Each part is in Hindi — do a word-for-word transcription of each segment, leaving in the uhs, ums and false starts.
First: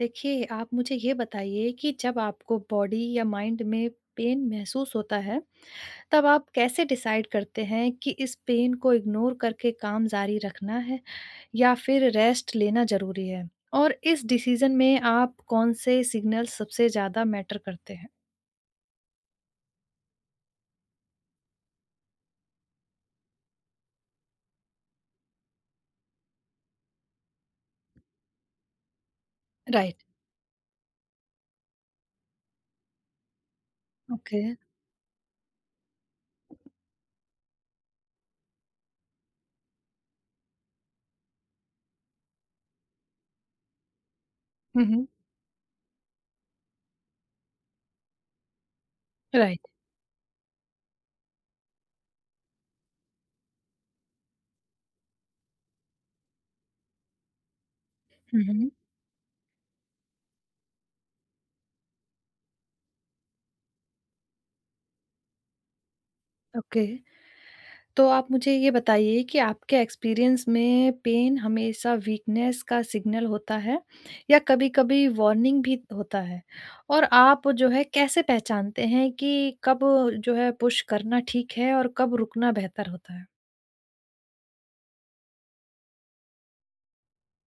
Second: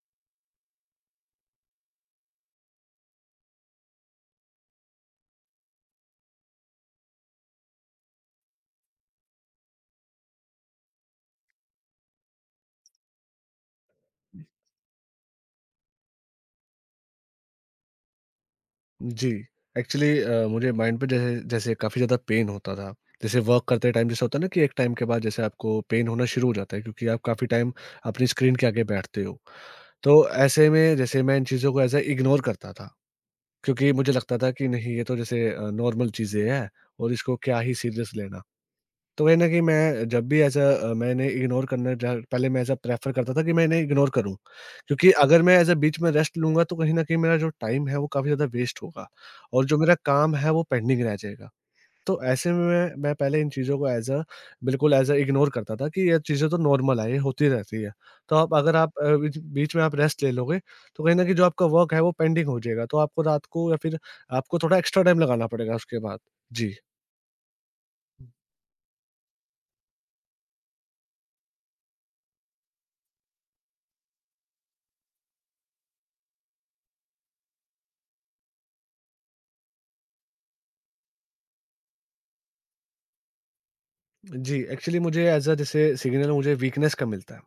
देखिए, आप मुझे ये बताइए कि जब आपको बॉडी या माइंड में पेन महसूस होता है, तब आप कैसे डिसाइड करते हैं कि इस पेन को इग्नोर करके काम जारी रखना है या फिर रेस्ट लेना ज़रूरी है? और इस डिसीज़न में आप कौन से सिग्नल सबसे ज़्यादा मैटर करते हैं? जी, एक्चुअली अ, मुझे माइंड पे जैसे जैसे काफ़ी ज़्यादा पेन होता था। जैसे वर्क करते टाइम जैसे होता है ना कि एक टाइम के बाद जैसे आपको पेन होना शुरू हो जाता है, क्योंकि आप काफ़ी टाइम अपनी स्क्रीन के आगे बैठते हो। राइट, तो ऐसे में जैसे मैं इन चीज़ों को ऐसे इग्नोर करता था, क्योंकि मुझे लगता ओके। था कि नहीं, ये तो जैसे अ, नॉर्मल चीज़ें हैं और इसको क्या ही सीरियस लेना। तो कहीं न कहीं मैं जब भी ऐसा अ, मैंने इग्नोर करना जा, पहले मैं ऐसा प्रेफ़र करता था कि मैं इन्हें इग्नोर करूँ। हुँ, हुँ। क्योंकि अगर मैं ऐसा बीच में रेस्ट लूँगा, तो कहीं न कहीं मेरा जो टाइम है वो काफ़ी ज़्यादा वेस्ट होगा और राइट। जो मेरा काम है वो पेंडिंग रह जाएगा। तो ऐसे में मैं मैं पहले इन चीज़ों को ऐज़ अ बिल्कुल ऐज़ अ इग्नोर करता था कि ये चीज़ें तो नॉर्मल है, ये होती रहती है। तो हुँ, आप हुँ। अगर आप अ, बीच बीच में आप रेस्ट ले लोगे, तो कहीं न कहीं जो आपका वर्क है वो पेंडिंग हो जाएगा। तो आपको रात को या फिर आपको थोड़ा एक्स्ट्रा टाइम लगाना पड़ेगा उसके बाद। जी। ओके। तो आप मुझे ये बताइए कि आपके एक्सपीरियंस में पेन हमेशा वीकनेस का सिग्नल होता है या कभी-कभी वार्निंग भी होता है? और आप जो है कैसे पहचानते हैं कि कब जो है पुश करना ठीक है और कब रुकना बेहतर होता है? जी, एक्चुअली मुझे एज़ अ जैसे सिग्नल मुझे वीकनेस का मिलता है।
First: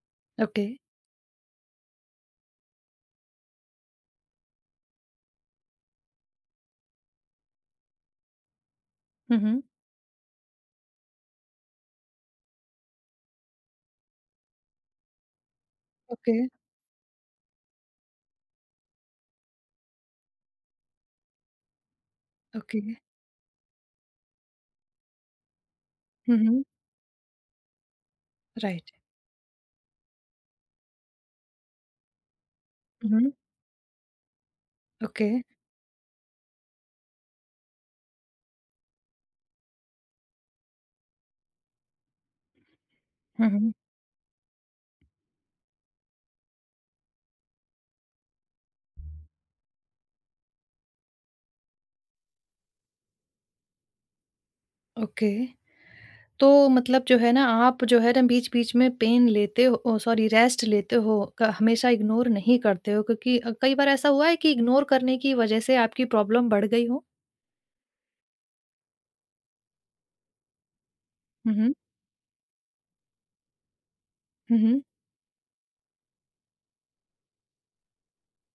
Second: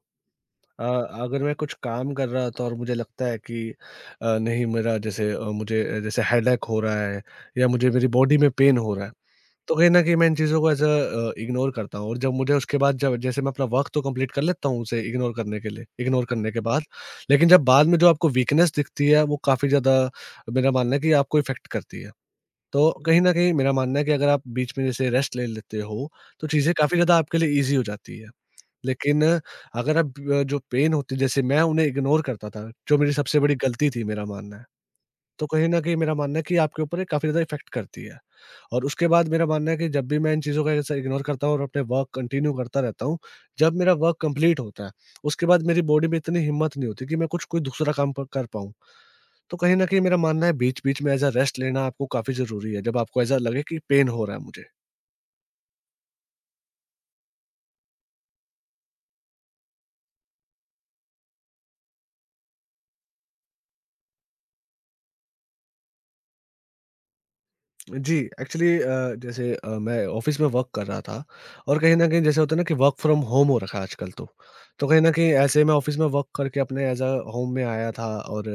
ओके। अ, अगर मैं कुछ काम कर रहा था और मुझे लगता है कि अ, नहीं, मेरा जैसे अ, मुझे अ, जैसे हेडेक हो रहा है या मुझे मेरी बॉडी में पेन हो रहा है, हुँ, हुँ। तो कहीं न कहीं मैं इन चीज़ों को एज़ अ अ, इग्नोर करता हूँ, और जब मुझे उसके बाद जब जैसे मैं अपना वर्क तो कंप्लीट कर लेता हूँ उसे इग्नोर करने के लिए इग्नोर ओके, करने के बाद, लेकिन जब बाद में जो आपको वीकनेस दिखती है, वो काफ़ी ज़्यादा मेरा मानना है कि आपको इफ़ेक्ट करती है। ओके। तो कहीं न कहीं मेरा मानना है कि अगर आप बीच में जैसे रेस्ट ले लेते हो, हुँ, तो हुँ। चीज़ें काफ़ी ज़्यादा आपके लिए ईज़ी हो जाती है। राइट। लेकिन अगर आप अ, जो पेन होती है जैसे मैं उन्हें इग्नोर करता था, जो हुँ, मेरी हुँ। सबसे बड़ी गलती थी मेरा मानना है। ओके। तो कहीं न कहीं मेरा मानना है कि आपके ऊपर ये काफ़ी ज़्यादा इफ़ेक्ट करती है। और उसके बाद मेरा मानना है कि जब भी मैं इन चीज़ों का ऐसे इग्नोर करता हूँ और अपने वर्क कंटिन्यू करता रहता हूँ, हुँ, हुँ। जब मेरा वर्क कंप्लीट होता है, उसके बाद मेरी बॉडी में इतनी हिम्मत नहीं होती कि मैं कुछ कोई दूसरा काम प कर पाऊँ। तो कहीं न कहीं मेरा मानना है बीच-बीच में एज़ अ रेस्ट लेना आपको काफ़ी ज़रूरी है, जब आपको ऐसा लगे कि पेन हो रहा है मुझे। ओके। तो मतलब जो है ना आप जो है ना बीच-बीच में पेन लेते हो ओह सॉरी रेस्ट लेते हो, क हमेशा इग्नोर नहीं करते हो क्योंकि अ, कई बार ऐसा हुआ है कि इग्नोर करने की वजह से आपकी प्रॉब्लम बढ़ गई हो? जी, एक्चुअली अ, जैसे अ, मैं ऑफ़िस में वर्क कर रहा था हुँ, हुँ। और कहीं न कहीं जैसे होता है ना कि वर्क फ्रॉम होम हो रखा है आजकल तो। हुँ, हुँ। तो कहीं न कहीं ऐसे मैं ऑफ़िस में वर्क करके अपने ऐज़ अ होम में आया था, और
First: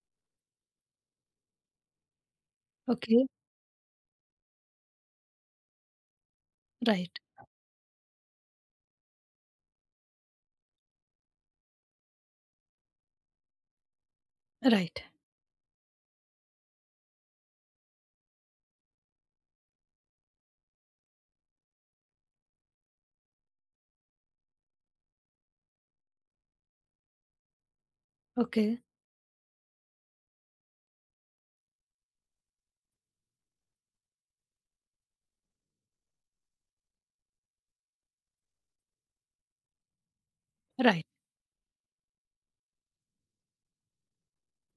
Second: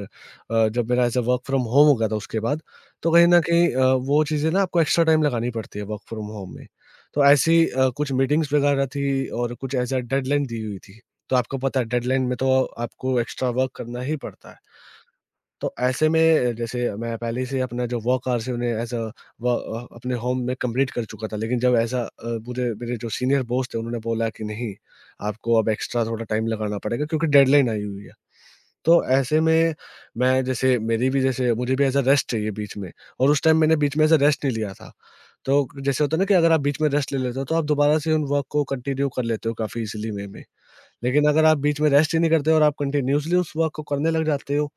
अ, जब मेरा as a work from home हो गया था उसके बाद, तो ओके, कहीं न कहीं अ, वो चीज़ें ना आपको एक्स्ट्रा टाइम लगानी पड़ती है वर्क फ्रॉम होम में। राइट, तो ऐसी अ, कुछ मीटिंग्स वगैरह थी और कुछ ऐज़ अ डेडलाइन दी हुई थी। तो आपको पता है डेडलाइन में तो आपको एक्स्ट्रा वर्क करना ही पड़ता है। राइट, तो ऐसे में जैसे मैं पहले से अपना जो वर्क आवर्स है उन्हें एज़ अ व अ, अपने होम में कंप्लीट कर चुका था। लेकिन जब ऐसा अ, पूरे मेरे जो सीनियर बॉस थे, उन्होंने बोला कि नहीं, आपको अब एक्स्ट्रा थोड़ा टाइम लगाना पड़ेगा, क्योंकि डेडलाइन आई हुई है। ओके, तो ऐसे में मैं जैसे मेरी भी जैसे मुझे भी एज़ अ रेस्ट चाहिए बीच में, और उस टाइम मैंने बीच में ऐसा रेस्ट नहीं लिया था। तो जैसे होता है ना कि अगर आप बीच में रेस्ट ले लेते हो, तो आप दोबारा से उन वर्क को कंटिन्यू कर लेते हो काफ़ी इज़िली वे में। राइट। लेकिन अगर आप बीच में रेस्ट ही नहीं करते और आप कंटिन्यूअसली उस वर्क को करने लग जाते हो,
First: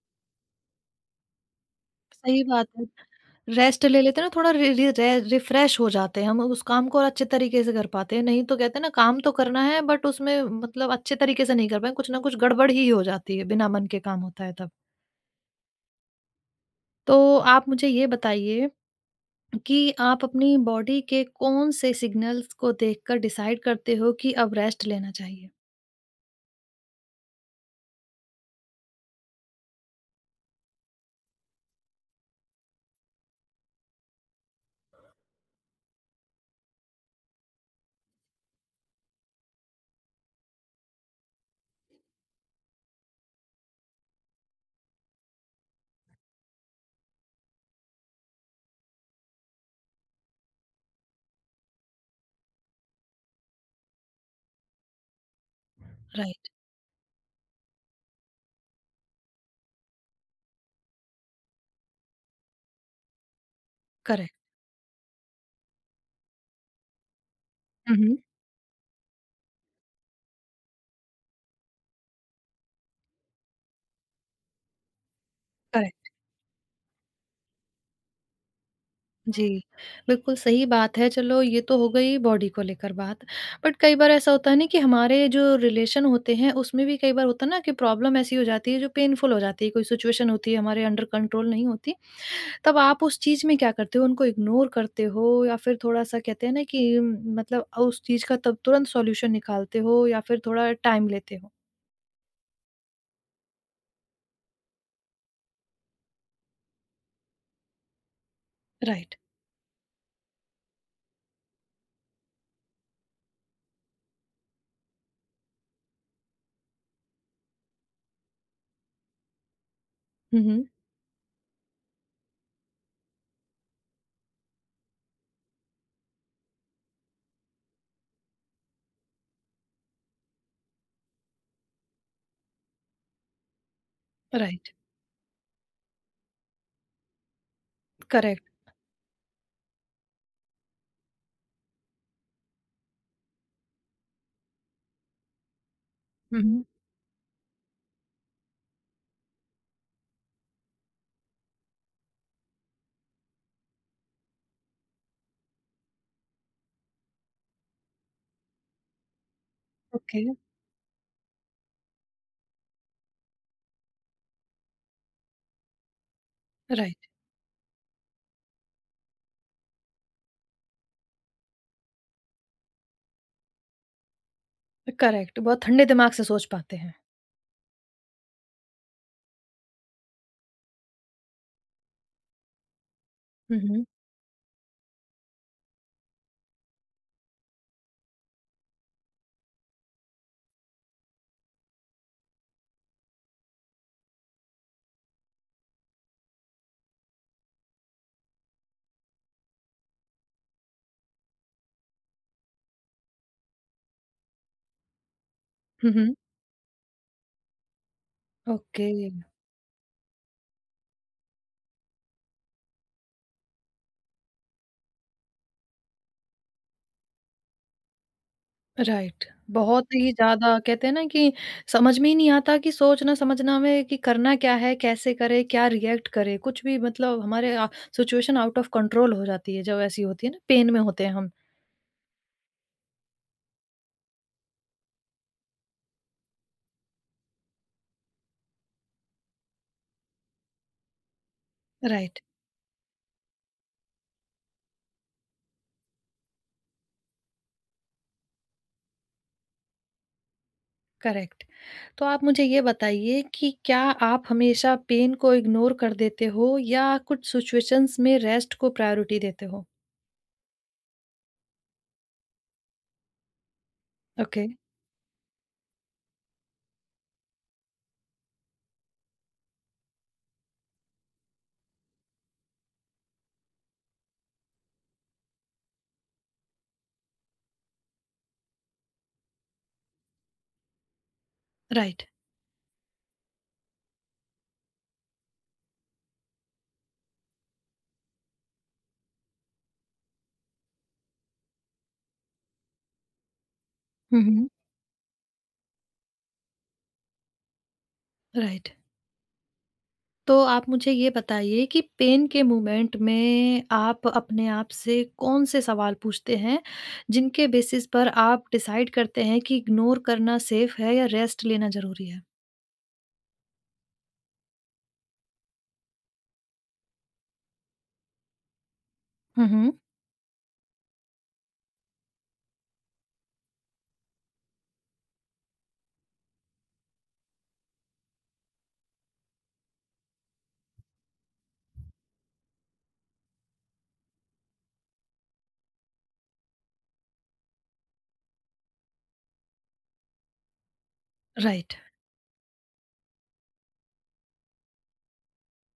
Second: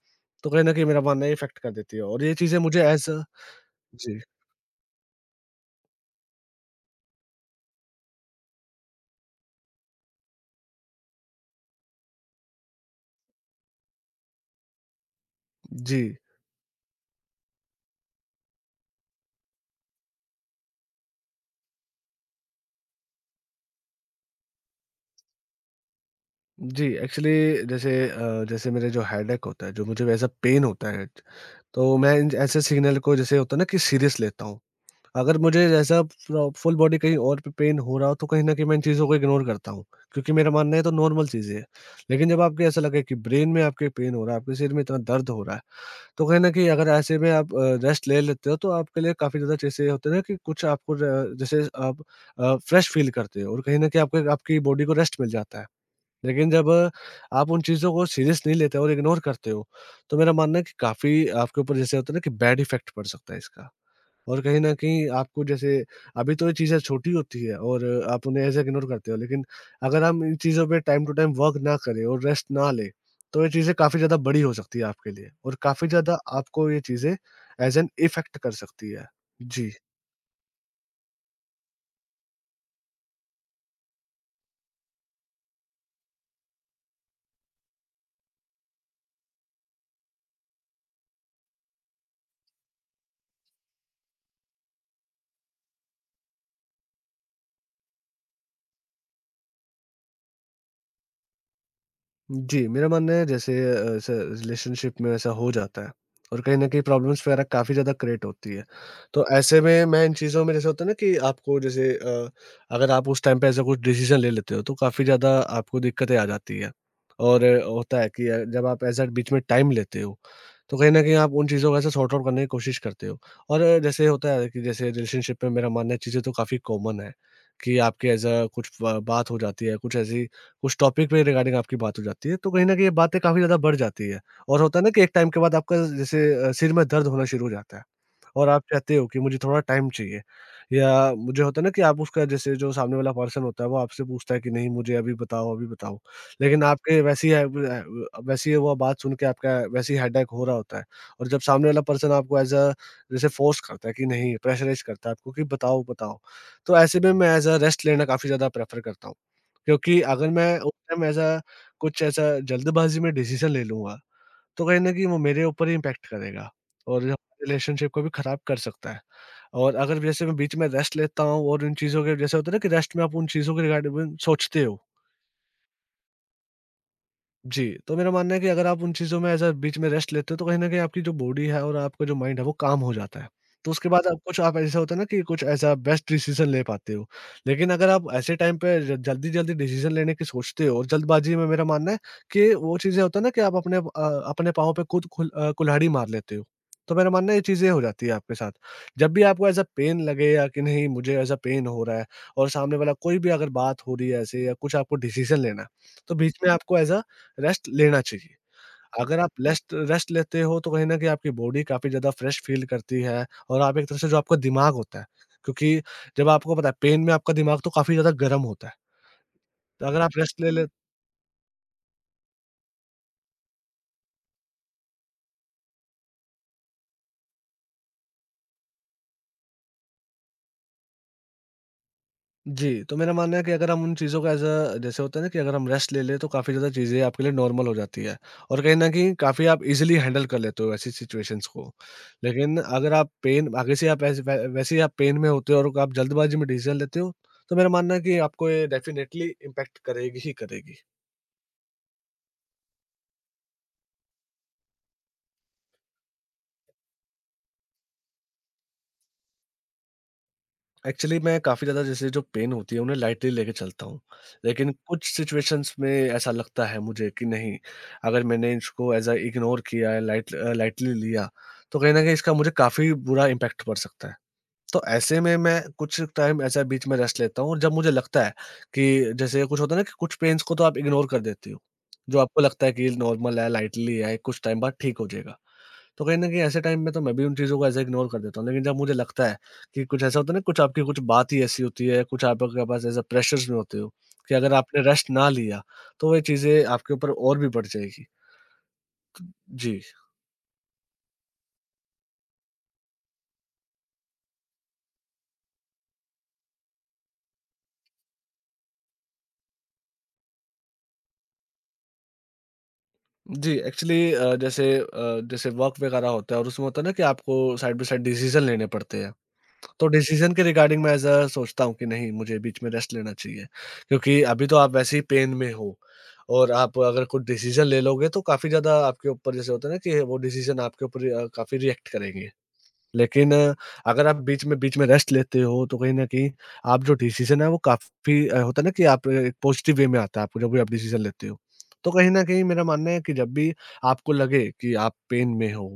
तो कहीं न कहीं मेरा मानना है ये इफ़ेक्ट कर देती है और ये सही चीज़ें बात मुझे है। एज़ अ रेस्ट ले जी, लेते हैं ना थोड़ा रि रि रे रिफ्रेश हो जाते हैं, हम उस काम को और अच्छे तरीके से कर पाते हैं, नहीं तो कहते हैं ना काम तो करना है बट उसमें मतलब अच्छे तरीके से नहीं कर पाए, कुछ ना कुछ गड़बड़ ही हो जाती है, बिना मन के काम होता है तब। जी, तो आप मुझे ये बताइए कि आप अपनी बॉडी के कौन से सिग्नल्स को देखकर डिसाइड करते हो कि अब रेस्ट लेना चाहिए? जी, एक्चुअली जैसे अ, जैसे मेरे जो हेडेक होता है, जो मुझे एज़ अ पेन होता है, तो मैं इन ऐसे सिग्नल को जैसे होता है ना कि सीरियस लेता हूँ। अगर मुझे ऐसा फ़ फुल बॉडी कहीं और पे पेन हो रहा हो, तो कहीं न कहीं मैं इन चीज़ों को इग्नोर करता हूँ, क्योंकि मेरा मानना है ये तो नॉर्मल चीज़ें हैं। लेकिन जब आपको ऐसा लगे कि ब्रेन में आपके पेन हो रहा है, आपके सिर में इतना दर्द हो रहा है, तो कहीं न कहीं अगर ऐसे में आप अ, रेस्ट ले लेते हो, तो आपके लिए काफ़ी ज़्यादा जैसे होता है ना कि कुछ आपको ज जैसे आप अ, फ्रेश फ़ील करते हो और कहीं न कहीं आपके आपकी बॉडी को रेस्ट मिल जाता है। राइट, लेकिन जब अ, आप उन चीज़ों को सीरियस नहीं लेते हो और इग्नोर करते हो, तो मेरा मानना है कि काफ़ी आपके ऊपर जैसे होता है ना कि बैड इफ़ेक्ट पड़ सकता है इसका। करेक्ट। और कहीं न कहीं आपको जैसे अभी तो ये चीज़ें छोटी होती है और हुँ, हुँ, आप उन्हें ऐसे इग्नोर करते हो, लेकिन अगर हम इन चीज़ों पे टाइम टू टाइम वर्क ना करें और रेस्ट ना लें, तो ये चीज़ें काफ़ी ज़्यादा बड़ी हो सकती है आपके लिए, और काफ़ी करेक्ट। ज़्यादा आपको ये चीज़ें एज़ एन इफ़ेक्ट कर सकती है। जी, जी। बिल्कुल सही बात है। चलो ये तो हो गई बॉडी को लेकर बात। बट कई बार ऐसा होता है ना कि हमारे जो रिलेशन होते हैं उसमें भी कई बार होता है ना कि प्रॉब्लम ऐसी हो जाती है जो पेनफुल हो जाती है, कोई सिचुएशन होती है हमारे अंडर कंट्रोल नहीं होती। तब आप उस चीज़ में क्या करते हो? उनको इग्नोर करते हो या फिर थोड़ा-सा कहते हैं ना कि म, मतलब उस चीज़ का तब तुरंत सॉल्यूशन निकालते हो या फिर थोड़ा टाइम लेते हो? जी, मेरा मानना है जैसे अ, ऐसा रिलेशनशिप में ऐसा हो जाता है और कहीं न कहीं प्रॉब्लम्स वगैरह काफ़ी ज़्यादा क्रिएट होती है। राइट। तो ऐसे में मैं इन चीज़ों में जैसे होता है ना कि आपको जैसे अ, अगर आप उस टाइम पे ऐसा कुछ डिसीज़न ले लेते हो, तो काफ़ी ज़्यादा आपको दिक्कतें आ जाती है। और अ, होता है कि अ, जब आप ऐसा बीच में टाइम लेते हो, हुँ, हुँ। तो कहीं न कहीं आप उन चीज़ों को ऐसे सॉर्ट आउट करने की कोशिश करते हो। और अ, जैसे होता है कि जैसे रिलेशनशिप में मेरा मानना है चीज़ें तो काफ़ी कॉमन है कि आपके ऐसा कुछ ब बात हो जाती है, कुछ ऐसी उस टॉपिक पे रिगार्डिंग आपकी बात हो जाती है, तो कहीं न कहीं ये बातें काफ़ी ज़्यादा बढ़ जाती है, और राइट। होता है ना कि एक टाइम के बाद आपका जैसे अ, सिर में दर्द होना शुरू हो जाता है, और करेक्ट। आप चाहते हो कि मुझे थोड़ा टाइम चाहिए, या मुझे होता है ना कि आप उसका जैसे जो सामने वाला पर्सन होता है, वो आपसे पूछता है कि नहीं, मुझे अभी बताओ, अभी बताओ। हुँ, लेकिन हुँ। आपके वैसी है व अ, वैसी है वो बात सुन के आपका वैसे ही हेडेक हो रहा होता है, और जब सामने वाला पर्सन आपको एज़ अ जैसे फोर्स करता है कि नहीं प्रेशराइज़ करता है आपको कि बताओ, बताओ। तो ऐसे में मैं एज़ अ रेस्ट लेना काफ़ी ज़्यादा प्रेफ़र करता हूँ। क्योंकि ओके, अगर मैं उस टाइम ऐसा कुछ ऐसा जल्दबाज़ी में डिसीज़न ले लूँगा, तो कहीं न कहीं वो मेरे ऊपर ही इम्पैक्ट करेगा और राइट। रिलेशनशिप को भी ख़राब कर सकता है। और अगर जैसे मैं बीच में रेस्ट लेता हूँ और इन चीज़ों के जैसे होता है ना कि रेस्ट में आप उन चीज़ों के रिगार्डिंग सोचते हो। करेक्ट। बहुत ठंडे दिमाग से सोच पाते हैं। जी, तो मेरा मानना है कि अगर आप उन चीज़ों में एज़ अ बीच में रेस्ट लेते हो, तो कहीं न कहीं आपकी जो बॉडी है और आपका जो माइंड है, वो काम हो जाता है। हुँ, तो हुँ। उसके बाद आप कुछ आप ऐसा होता है ना कि कुछ ऐसा बेस्ट डिसीज़न ले पाते हो। लेकिन अगर आप ऐसे टाइम पे ज जल्दी-जल्दी डिसीज़न लेने की सोचते हो, और जल्दबाज़ी में मेरा मानना है कि वो चीज़ें होता है ना कि आप अपने अ, अपने पाँव पे खुद खुल अ, कुल्हाड़ी मार लेते हो। तो मेरा मानना है ये चीज़ें हो जाती है आपके साथ। जब भी आपको एज़ अ पेन लगे या कि नहीं मुझे एज़ अ पेन हो रहा है, और सामने वाला कोई भी अगर बात हो रही है ऐसे या कुछ आपको डिसीज़न लेना है, हुँ, तो हुँ। बीच में आपको एज़ अ रेस्ट लेना चाहिए। ओके। अगर आप लेस्ट रेस्ट लेते हो, तो कहीं न कहीं आपकी बॉडी काफ़ी ज़्यादा फ्रेश फील करती है और आप एक तरह से जो आपका दिमाग होता है, क्योंकि जब आपको पता है पेन में आपका दिमाग तो काफ़ी ज़्यादा गर्म होता है। राइट। तो बहुत अगर ही आप रेस्ट ले ज़्यादा ले। कहते हैं ना कि समझ में ही नहीं आता कि सोचना-समझना में कि करना क्या है, कैसे करें, क्या रिएक्ट करें, कुछ भी मतलब हमारे अ, सिचुएशन आउट ऑफ कंट्रोल हो जाती है जब ऐसी होती है ना, पेन में होते हैं हम। जी, तो मेरा मानना है कि अगर हम उन चीज़ों का एज़ अ जैसे होता है ना कि अगर हम रेस्ट ले लें, तो काफ़ी ज़्यादा चीज़ें आपके लिए नॉर्मल हो जाती है और कहीं न कहीं काफ़ी आप ईज़िली हैंडल कर लेते हो ऐसी सिचुएशंस को। राइट, लेकिन अगर आप पेन आगे से आप ऐसे वै वैसे ही आप पेन में होते हो और आप जल्दबाज़ी में डिसीज़न लेते हो, तो मेरा मानना है कि आपको ये डेफ़िनेटली इम्पैक्ट करेगी ही करेगी। करेक्ट। तो आप मुझे ये बताइए कि क्या आप हमेशा पेन को इग्नोर कर देते हो या कुछ सिचुएशंस में रेस्ट को प्रायोरिटी देते हो? एक्चुअली मैं काफ़ी ज़्यादा जैसे जो पेन होती है उन्हें लाइटली लेके चलता हूँ। ओके, लेकिन कुछ सिचुएशंस में ऐसा लगता है मुझे कि नहीं, अगर मैंने इसको एज़ अ इग्नोर किया लाइट अ, लाइटली लिया तो कहीं न कहीं इसका मुझे काफ़ी बुरा इम्पैक्ट पड़ सकता है। तो ऐसे में मैं कुछ टाइम ऐसा बीच में रेस्ट लेता हूँ और जब मुझे लगता है कि जैसे कुछ होता है ना कि कुछ पेन्स को तो आप इग्नोर कर देते हो। राइट। जो आपको लगता है कि नॉर्मल है, लाइटली है, कुछ टाइम बाद ठीक हो जाएगा। तो कहीं न कहीं ऐसे टाइम में तो मैं भी उन चीज़ों को ऐसे इग्नोर कर देता हूँ। लेकिन जब मुझे लगता है कि कुछ ऐसा होता है ना, कुछ आपकी कुछ बात ही ऐसी होती है, कुछ आपके पास ऐसा प्रेशर्स में होते हो हुँ, कि हुँ, अगर आपने रेस्ट ना लिया तो वो चीज़ें आपके ऊपर और भी बढ़ जाएगी। राइट। जी। तो आप मुझे ये बताइए कि पेन के मोमेंट में आप अपने आप से कौन से सवाल पूछते हैं, जिनके बेसिस पर आप डिसाइड करते हैं कि इग्नोर करना सेफ है या रेस्ट लेना ज़रूरी है? जी, एक्चुअली अ, जैसे अ, जैसे वर्क वगैरह होता है और उसमें होता है ना कि आपको साइड बाय साइड डिसीज़न लेने पड़ते हैं। हुँ, हुँ। तो डिसीज़न के रिगार्डिंग मैं ऐसा सोचता हूँ कि नहीं, मुझे बीच में रेस्ट लेना चाहिए, क्योंकि अभी तो आप वैसे ही पेन में हो और आप अगर कुछ डिसीज़न ले लोगे तो काफ़ी ज़्यादा आपके ऊपर जैसे होता है ना कि वो डिसीज़न आपके ऊपर अ, काफ़ी रिएक्ट करेंगे। लेकिन अ, अगर आप बीच में बीच में रेस्ट लेते हो, तो कहीं न कहीं आप जो डिसीज़न है वो काफ़ी अ, होता है ना कि आप एक पॉज़िटिव वे में आता है आपको जब भी आप डिसीज़न लेते हो। राइट, तो कहीं न कहीं मेरा मानना है कि जब भी आपको लगे कि आप पेन में हो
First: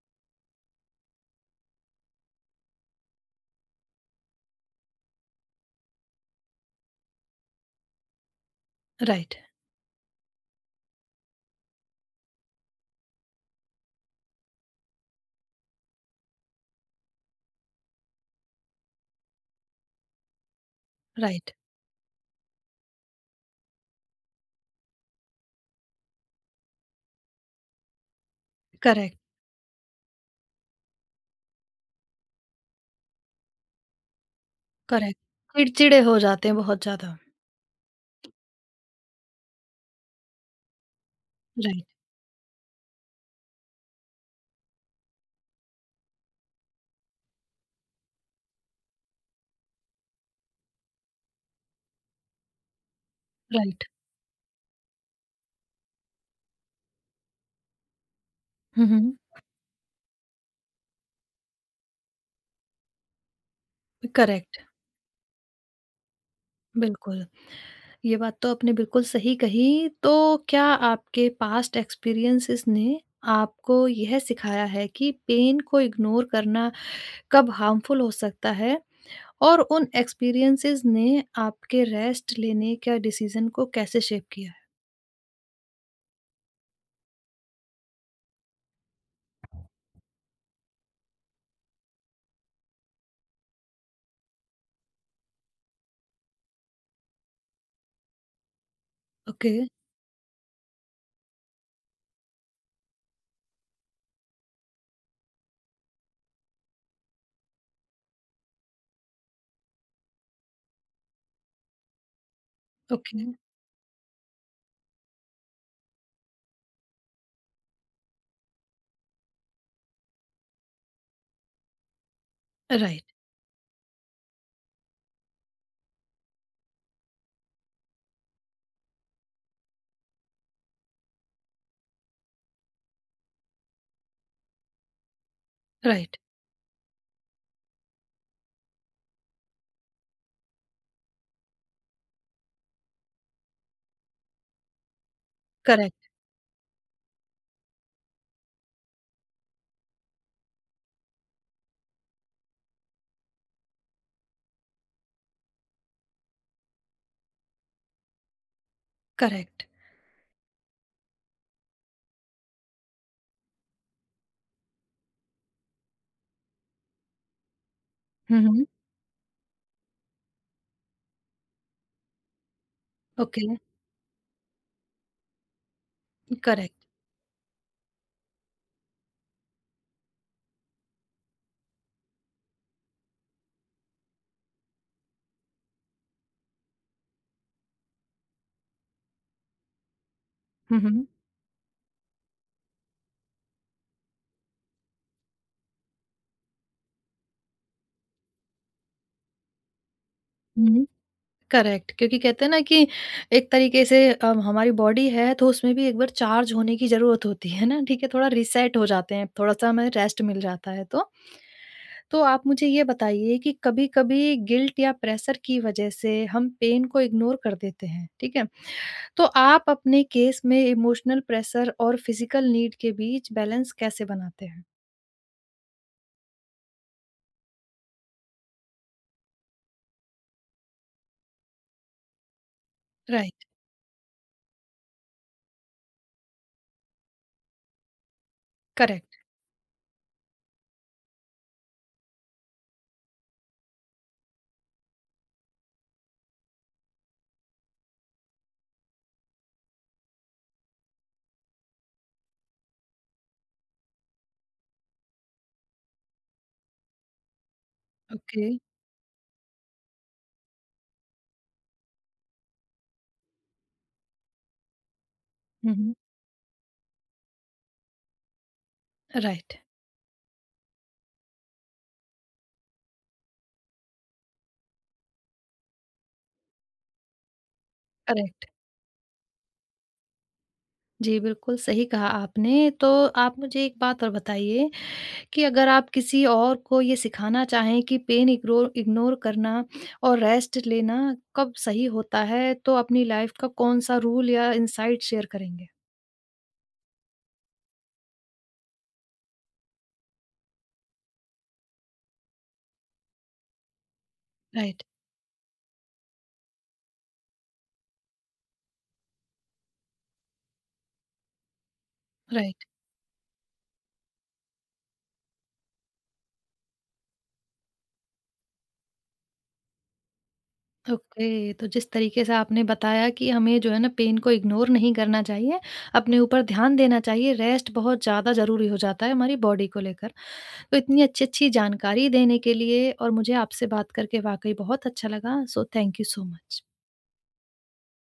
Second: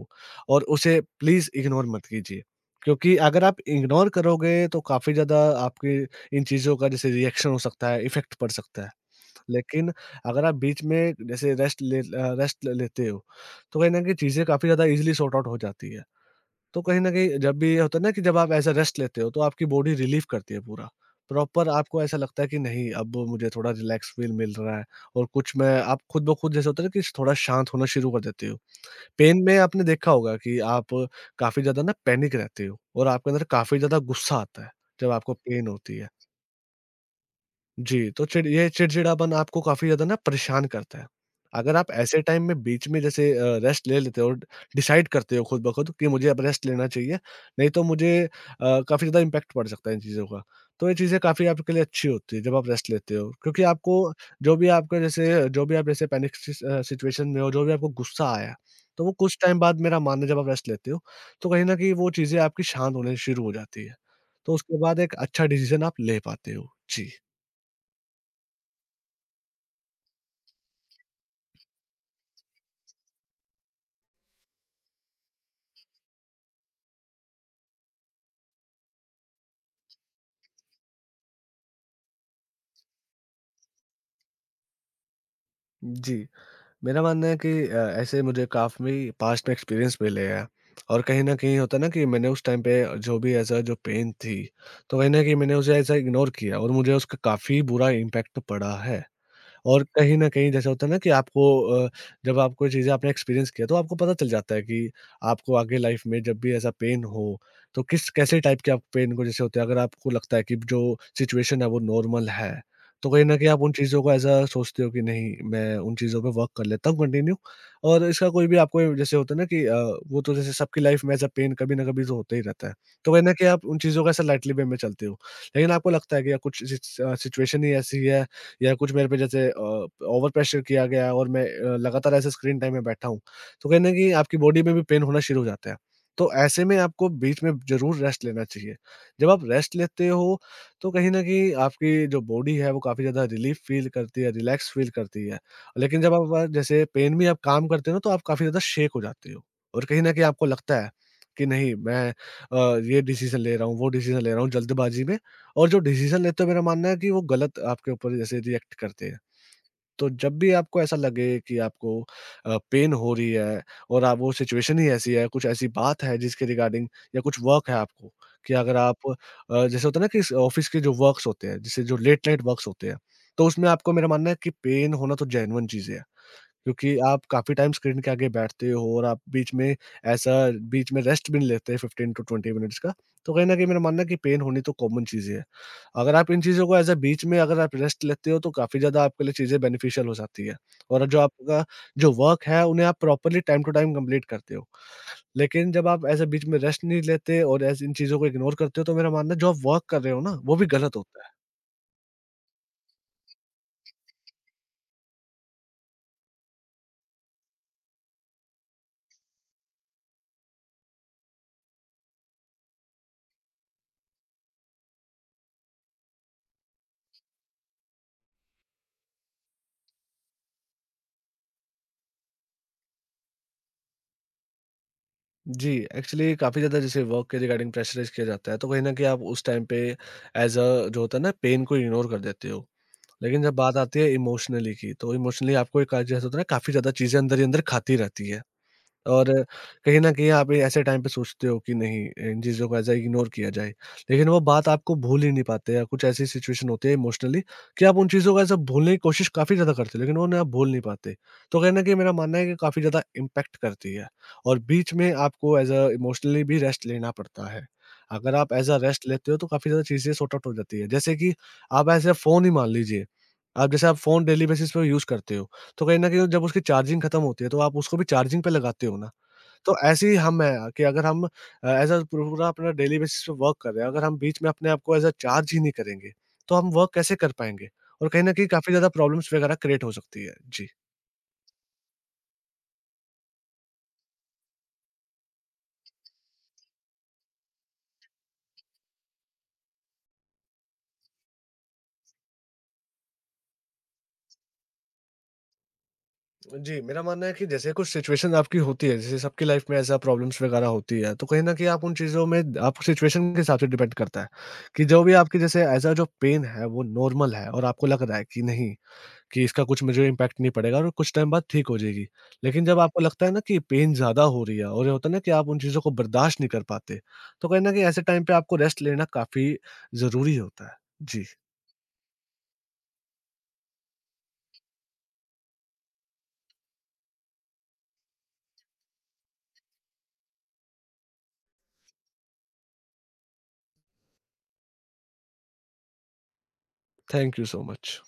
और उसे प्लीज़ इग्नोर मत कीजिए। क्योंकि अगर आप इग्नोर करोगे तो काफ़ी ज़्यादा आपके इन चीज़ों का जैसे रिएक्शन हो सकता है, इफ़ेक्ट पड़ सकता है। राइट, लेकिन अगर आप बीच में जैसे रेस्ट ले अ, रेस्ट लेते हो, तो कहीं न कहीं चीज़ें काफ़ी ज़्यादा ईज़िली सॉर्ट आउट हो जाती है। तो कहीं न कहीं जब भी ये होता है ना कि जब आप ऐसा रेस्ट लेते हो, तो आपकी बॉडी रिलीफ़ करती है पूरा। राइट। प्रॉपर आपको ऐसा लगता है कि नहीं, अब मुझे थोड़ा रिलैक्स फ़ील मिल रहा है और कुछ मैं आप खुद ब खुद जैसे होता है ना कि थोड़ा शांत होना शुरू कर देते हो। करेक्ट, पेन में आपने देखा होगा कि आप काफ़ी ज़्यादा ना पैनिक रहते हो और आपके अंदर काफ़ी ज़्यादा गुस्सा आता है, जब करेक्ट। आपको पेन होती चिड़चिड़े है। हो जाते हैं बहुत ज़्यादा। जी, तो चिड़ ये चिड़चिड़ापन आपको काफ़ी ज़्यादा ना परेशान करता है। अगर राइट, आप ऐसे टाइम में बीच में जैसे अ, रेस्ट ले लेते हो, डिसाइड करते हो खुद ब खुद कि मुझे अब रेस्ट लेना चाहिए, नहीं तो मुझे अ, काफ़ी ज़्यादा इम्पैक्ट पड़ सकता है इन चीज़ों का। तो ये चीज़ें काफ़ी आपके लिए अच्छी होती है जब आप रेस्ट लेते हो, क्योंकि राइट। आपको जो भी आपका जैसे जो भी आप जैसे पैनिक सिस अ, सिचुएशन में हो, जो भी आपको गुस्सा आया, हुँ, तो वो हुँ। कुछ टाइम बाद मेरा मानना है जब आप रेस्ट लेते हो, तो कहीं न कहीं वो चीज़ें आपकी शांत होने शुरू हो जाती है। तो करेक्ट, उसके बाद एक अच्छा डिसीज़न आप ले पाते हो। जी। बिल्कुल। ये बात तो आपने बिल्कुल सही कही। तो क्या आपके पास्ट एक्सपीरियंसेस ने आपको यह सिखाया है कि पेन को इग्नोर करना कब हार्मफुल हो सकता है? और उन एक्सपीरियंसेस ने आपके रेस्ट लेने का डिसीज़न को कैसे शेप किया है? जी, मेरा मानना है कि अ, ऐसे मुझे काफ़ी पास्ट में एक्सपीरियंस मिले हैं और कहीं न कहीं होता है ना कि मैंने उस टाइम पे जो भी ऐसा जो पेन थी, तो कहीं न कहीं मैंने उसे ऐसा इग्नोर किया और मुझे उसका काफ़ी बुरा इम्पैक्ट पड़ा है। ओके, और कहीं न कहीं जैसा होता है ना कि आपको अ, जब आपको ये चीज़ें आपने एक्सपीरियंस किया तो आपको पता चल जाता है कि आपको आगे लाइफ में जब भी ऐसा पेन हो, तो किस कैसे टाइप के आप पेन को जैसे होते हैं, अगर आपको लगता है कि जो सिचुएशन है वो नॉर्मल है, तो कहीं ओके। न कहीं आप उन चीज़ों को ऐसा सोचते हो कि नहीं, मैं उन चीज़ों पे वर्क कर लेता हूँ कंटिन्यू और इसका कोई भी आपको जैसे होता है ना कि अ, वो तो जैसे सबकी लाइफ में ऐसा पेन कभी न कभी तो होता ही रहता है। राइट, तो कहीं न कहीं आप उन चीज़ों को ऐसा लाइटली वे में चलते हो। लेकिन आपको लगता है कि यार कुछ सिच अ, सिचुएशन ही ऐसी है या कुछ मेरे पे जैसे अ, ओवर प्रेशर किया गया है और मैं अ, लगातार ऐसे स्क्रीन टाइम में बैठा हूँ, तो कहीं न कहीं आपकी बॉडी में भी पेन होना शुरू हो जाता है। राइट। तो ऐसे में आपको बीच में ज़रूर रेस्ट लेना चाहिए। जब आप रेस्ट लेते हो, तो कहीं न कहीं आपकी जो बॉडी है वो काफ़ी ज़्यादा रिलीफ़ फ़ील करती है, रिलैक्स फ़ील करती है। लेकिन करेक्ट, जब आप आ, जैसे पेन में आप काम करते हो ना, तो आप काफ़ी ज़्यादा शेक हो जाते हो और कहीं न कहीं आपको लगता है कि नहीं, मैं अ, ये डिसीज़न ले रहा हूँ, वो डिसीज़न ले रहा हूँ जल्दबाज़ी में और जो डिसीज़न लेते हो मेरा मानना है कि वो गलत आपके ऊपर जैसे रिएक्ट करते हैं। करेक्ट। तो जब भी आपको ऐसा लगे कि आपको अ, पेन हो रही है और आप वो सिचुएशन ही ऐसी है, कुछ ऐसी बात है जिसके रिगार्डिंग या कुछ वर्क है आपको हुँ, कि हुँ। अगर आप अ, जैसे होता है ना कि ऑफ़िस के जो वर्क्स होते हैं, जैसे जो लेट नाइट वर्क्स होते हैं, ओके, तो उसमें आपको मेरा मानना है कि पेन होना तो जेन्युइन चीज़ है। करेक्ट। क्योंकि आप काफ़ी टाइम स्क्रीन के आगे बैठते हो और आप बीच में ऐसा बीच में रेस्ट भी नहीं लेते फ़िफ़्टीन टू ट्वेंटी मिनट्स का। तो कहीं न कहीं मेरा मानना है कि पेन होनी तो कॉमन चीज़ें हैं। अगर आप इन चीज़ों को एज़ अ बीच में अगर आप रेस्ट लेते हो तो काफ़ी ज़्यादा आपके लिए चीज़ें बेनिफिशियल हो जाती है। हुँ, और हुँ। जो आपका जो वर्क है उन्हें आप properly time to time complete करते हो। लेकिन जब आप एज़ अ बीच में रेस्ट नहीं लेते और एज़ इन चीज़ों को इग्नोर करते हो तो मेरा मानना है जो आप वर्क कर रहे हो ना, वो भी हुँ। गलत होता है। करेक्ट क्योंकि कहते हैं ना कि एक तरीके से अम, हमारी बॉडी है तो उसमें भी एक बार चार्ज होने की ज़रूरत होती है ना ठीक है थोड़ा रिसेट हो जाते हैं थोड़ा सा हमें रेस्ट मिल जाता है तो तो आप मुझे ये बताइए कि कभी कभी गिल्ट या प्रेशर की वजह से हम पेन को इग्नोर कर देते हैं ठीक है तो आप अपने केस में इमोशनल प्रेशर और फिजिकल नीड के बीच बैलेंस कैसे बनाते हैं जी, एक्चुअली काफ़ी ज़्यादा जैसे वर्क के रिगार्डिंग प्रेशराइज़ किया जाता है, तो कहीं न कहीं आप उस टाइम पे एज़ अ, जो होता है ना पेन को इग्नोर कर देते हो। लेकिन राइट जब बात आती है इमोशनली की, तो इमोशनली आपको एक जैसे होता है ना काफ़ी ज़्यादा चीज़ें अंदर ही अंदर खाती रहती है। करेक्ट और कहीं न कहीं आप ऐसे टाइम पे सोचते हो कि नहीं, इन चीज़ों को ऐसा इग्नोर किया जाए। लेकिन वो बात आपको भूल ही नहीं पाते या कुछ ऐसी सिचुएशन होती है इमोशनली कि आप उन चीज़ों को ऐसा भूलने की कोशिश काफ़ी ज़्यादा करते हो लेकिन उन्हें आप भूल नहीं पाते। तो कहीं न कहीं मेरा मानना है कि काफ़ी ज़्यादा इम्पैक्ट करती है और बीच में आपको एज़ अ इमोशनली भी रेस्ट लेना पड़ता है। अगर ओके आप एज़ अ रेस्ट लेते हो तो काफ़ी ज़्यादा चीज़ें सॉर्ट आउट हो जाती है। जैसे कि आप ऐसे फ़ोन ही मान लीजिए, आप जैसे आप फ़ोन डेली बेसिस पे यूज़ करते हो। तो हम्म कहीं न कहीं तो जब उसकी चार्जिंग खत्म होती है, तो आप उसको भी चार्जिंग पे लगाते हो ना। राइट तो ऐसे ही हम हैं कि अगर हम अ, एज़ अ पूरा अपना डेली बेसिस पे वर्क कर रहे हैं, अगर हम बीच में अपने आप को एज़ अ चार्ज ही नहीं करेंगे, तो हम वर्क कैसे कर पाएँगे? और कहीं न करेक्ट कहीं काफ़ी ज़्यादा प्रॉब्लम्स वगैरह क्रिएट हो सकती है। जी। जी बिल्कुल सही कहा आपने तो आप मुझे एक बात और बताइए कि अगर आप किसी और को ये सिखाना चाहें कि पेन इग्नोर इग्नोर करना और रेस्ट लेना कब सही होता है, तो अपनी लाइफ का कौन-सा रूल या इनसाइट शेयर करेंगे? जी, मेरा मानना है कि जैसे कुछ सिचुएशन आपकी होती है, जैसे सबकी लाइफ में ऐसा प्रॉब्लम्स वगैरह होती है, तो कहीं न कहीं आप उन चीज़ों में आप सिचुएशन के हिसाब से डिपेंड करता है, राइट, कि जो भी आपकी जैसे एज़ अ जो पेन है, वो नॉर्मल है और आपको लग रहा है कि नहीं कि इसका कुछ मुझे इम्पैक्ट नहीं पड़ेगा और कुछ टाइम बाद ठीक हो जाएगी। राइट। लेकिन जब आपको लगता है ना कि पेन ज़्यादा हो रही है और ये होता है ना कि आप उन चीज़ों को बर्दाश्त नहीं कर पाते, तो कहीं न कहीं ऐसे टाइम पे आपको रेस्ट लेना काफ़ी ज़रूरी होता है। जी, ओके, तो जिस तरीके से आपने बताया कि हमें जो है ना पेन को इग्नोर नहीं करना चाहिए, अपने ऊपर ध्यान देना चाहिए, रेस्ट बहुत ज़्यादा ज़रूरी हो जाता है हमारी बॉडी को लेकर। तो इतनी अच्छी-अच्छी जानकारी देने के लिए और मुझे आपसे बात करके वाक़ई बहुत अच्छा लगा, so thank you so much. Thank you so much.